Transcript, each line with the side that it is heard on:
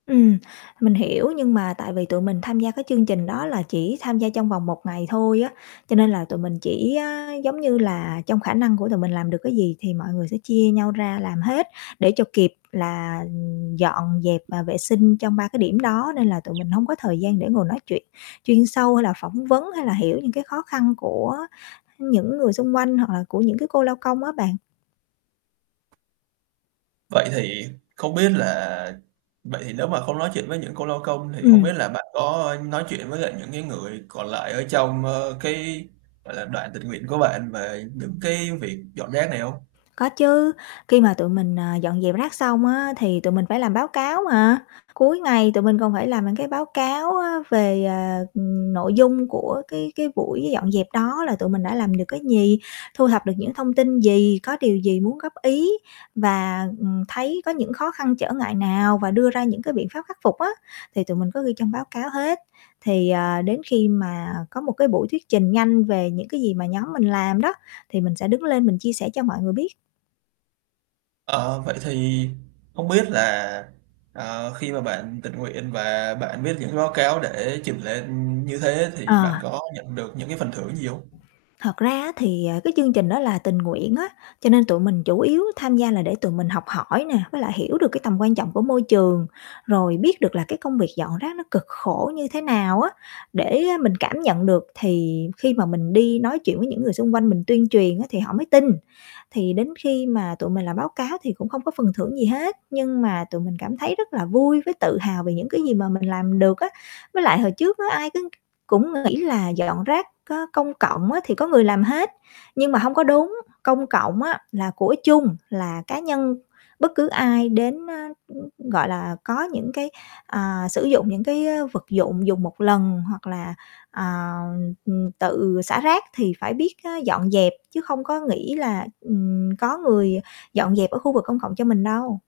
left: Ừm, mình hiểu, nhưng mà tại vì tụi mình tham gia cái chương trình đó là chỉ tham gia trong vòng 1 ngày thôi á, cho nên là tụi mình chỉ á giống như là trong khả năng của tụi mình làm được cái gì thì mọi người sẽ chia nhau ra làm hết để cho kịp là dọn dẹp và vệ sinh trong 3 cái điểm đó. Nên là tụi mình hông có thời gian để ngồi nói chuyện chuyên sâu hay là phỏng vấn hay là hiểu những cái khó khăn của những người xung quanh, hoặc là của những cái cô lao công á bạn.
right: Vậy thì, không biết là vậy thì nếu mà không nói chuyện với những cô lao công thì hông
left: Ừm.
right: biết là bạn có nói chuyện với lại những cái người còn lại ở trong, ờ, cái, gọi là, đoàn tình nguyện của bạn về những cái việc dọn rác này hông?
left: Có chứ, khi mà tụi mình, à, dọn dẹp rác xong á, thì tụi mình phải làm báo cáo mà. Cuối ngày tụi mình còn phải làm những cái báo cáo á, về, à, nội dung của cái cái buổi dọn dẹp đó là tụi mình đã làm được cái gì, thu thập được những thông tin gì, có điều gì muốn góp ý, và, ừm, thấy có những khó khăn, trở ngại nào, và đưa ra những cái biện pháp khắc phục á. Thì tụi mình có ghi trong báo cáo hết. Thì, ờ, đến khi mà có một cái buổi thuyết trình nhanh về những cái gì mà nhóm mình làm đó, thì mình sẽ đứng lên mình chia sẻ cho mọi người biết.
right: Ờ, vậy thì không biết là, ờ, khi mà bạn tình nguyện và bạn viết những báo cáo để trình lên như thế thì
left: Ờ.
right: bạn có nhận được những cái phần thưởng gì hông?
left: Thật ra á, thì, à, cái chương trình đó là tình nguyện á, cho nên tụi mình chủ yếu tham gia là để tụi mình học hỏi nè, với lại hiểu được cái tầm quan trọng của môi trường, rồi biết được là cái công việc dọn rác nó cực khổ như thế nào á để mình cảm nhận được, thì khi mà mình đi nói chuyện với những người xung quanh mình tuyên truyền á, thì họ mới tin. Thì đến khi mà tụi mình làm báo cáo thì cũng không có phần thưởng gì hết, nhưng mà tụi mình cảm thấy rất là vui với tự hào về những cái gì mà mình làm được á. Với lại hồi trước á, ai cứ cũng nghĩ là dọn rác có công cộng á, thì có người làm hết, nhưng mà hông có đúng. Công cộng á là của chung, là cá nhân bất cứ ai đến, ơ, gọi là, có những cái, à, sử dụng những cái vật dụng dùng 1 lần hoặc là, à, ừm, tự xả rác thì phải biết á dọn dẹp chứ không có nghĩ là, ừm, có người dọn dẹp ở khu vực công cộng cho mình đâu.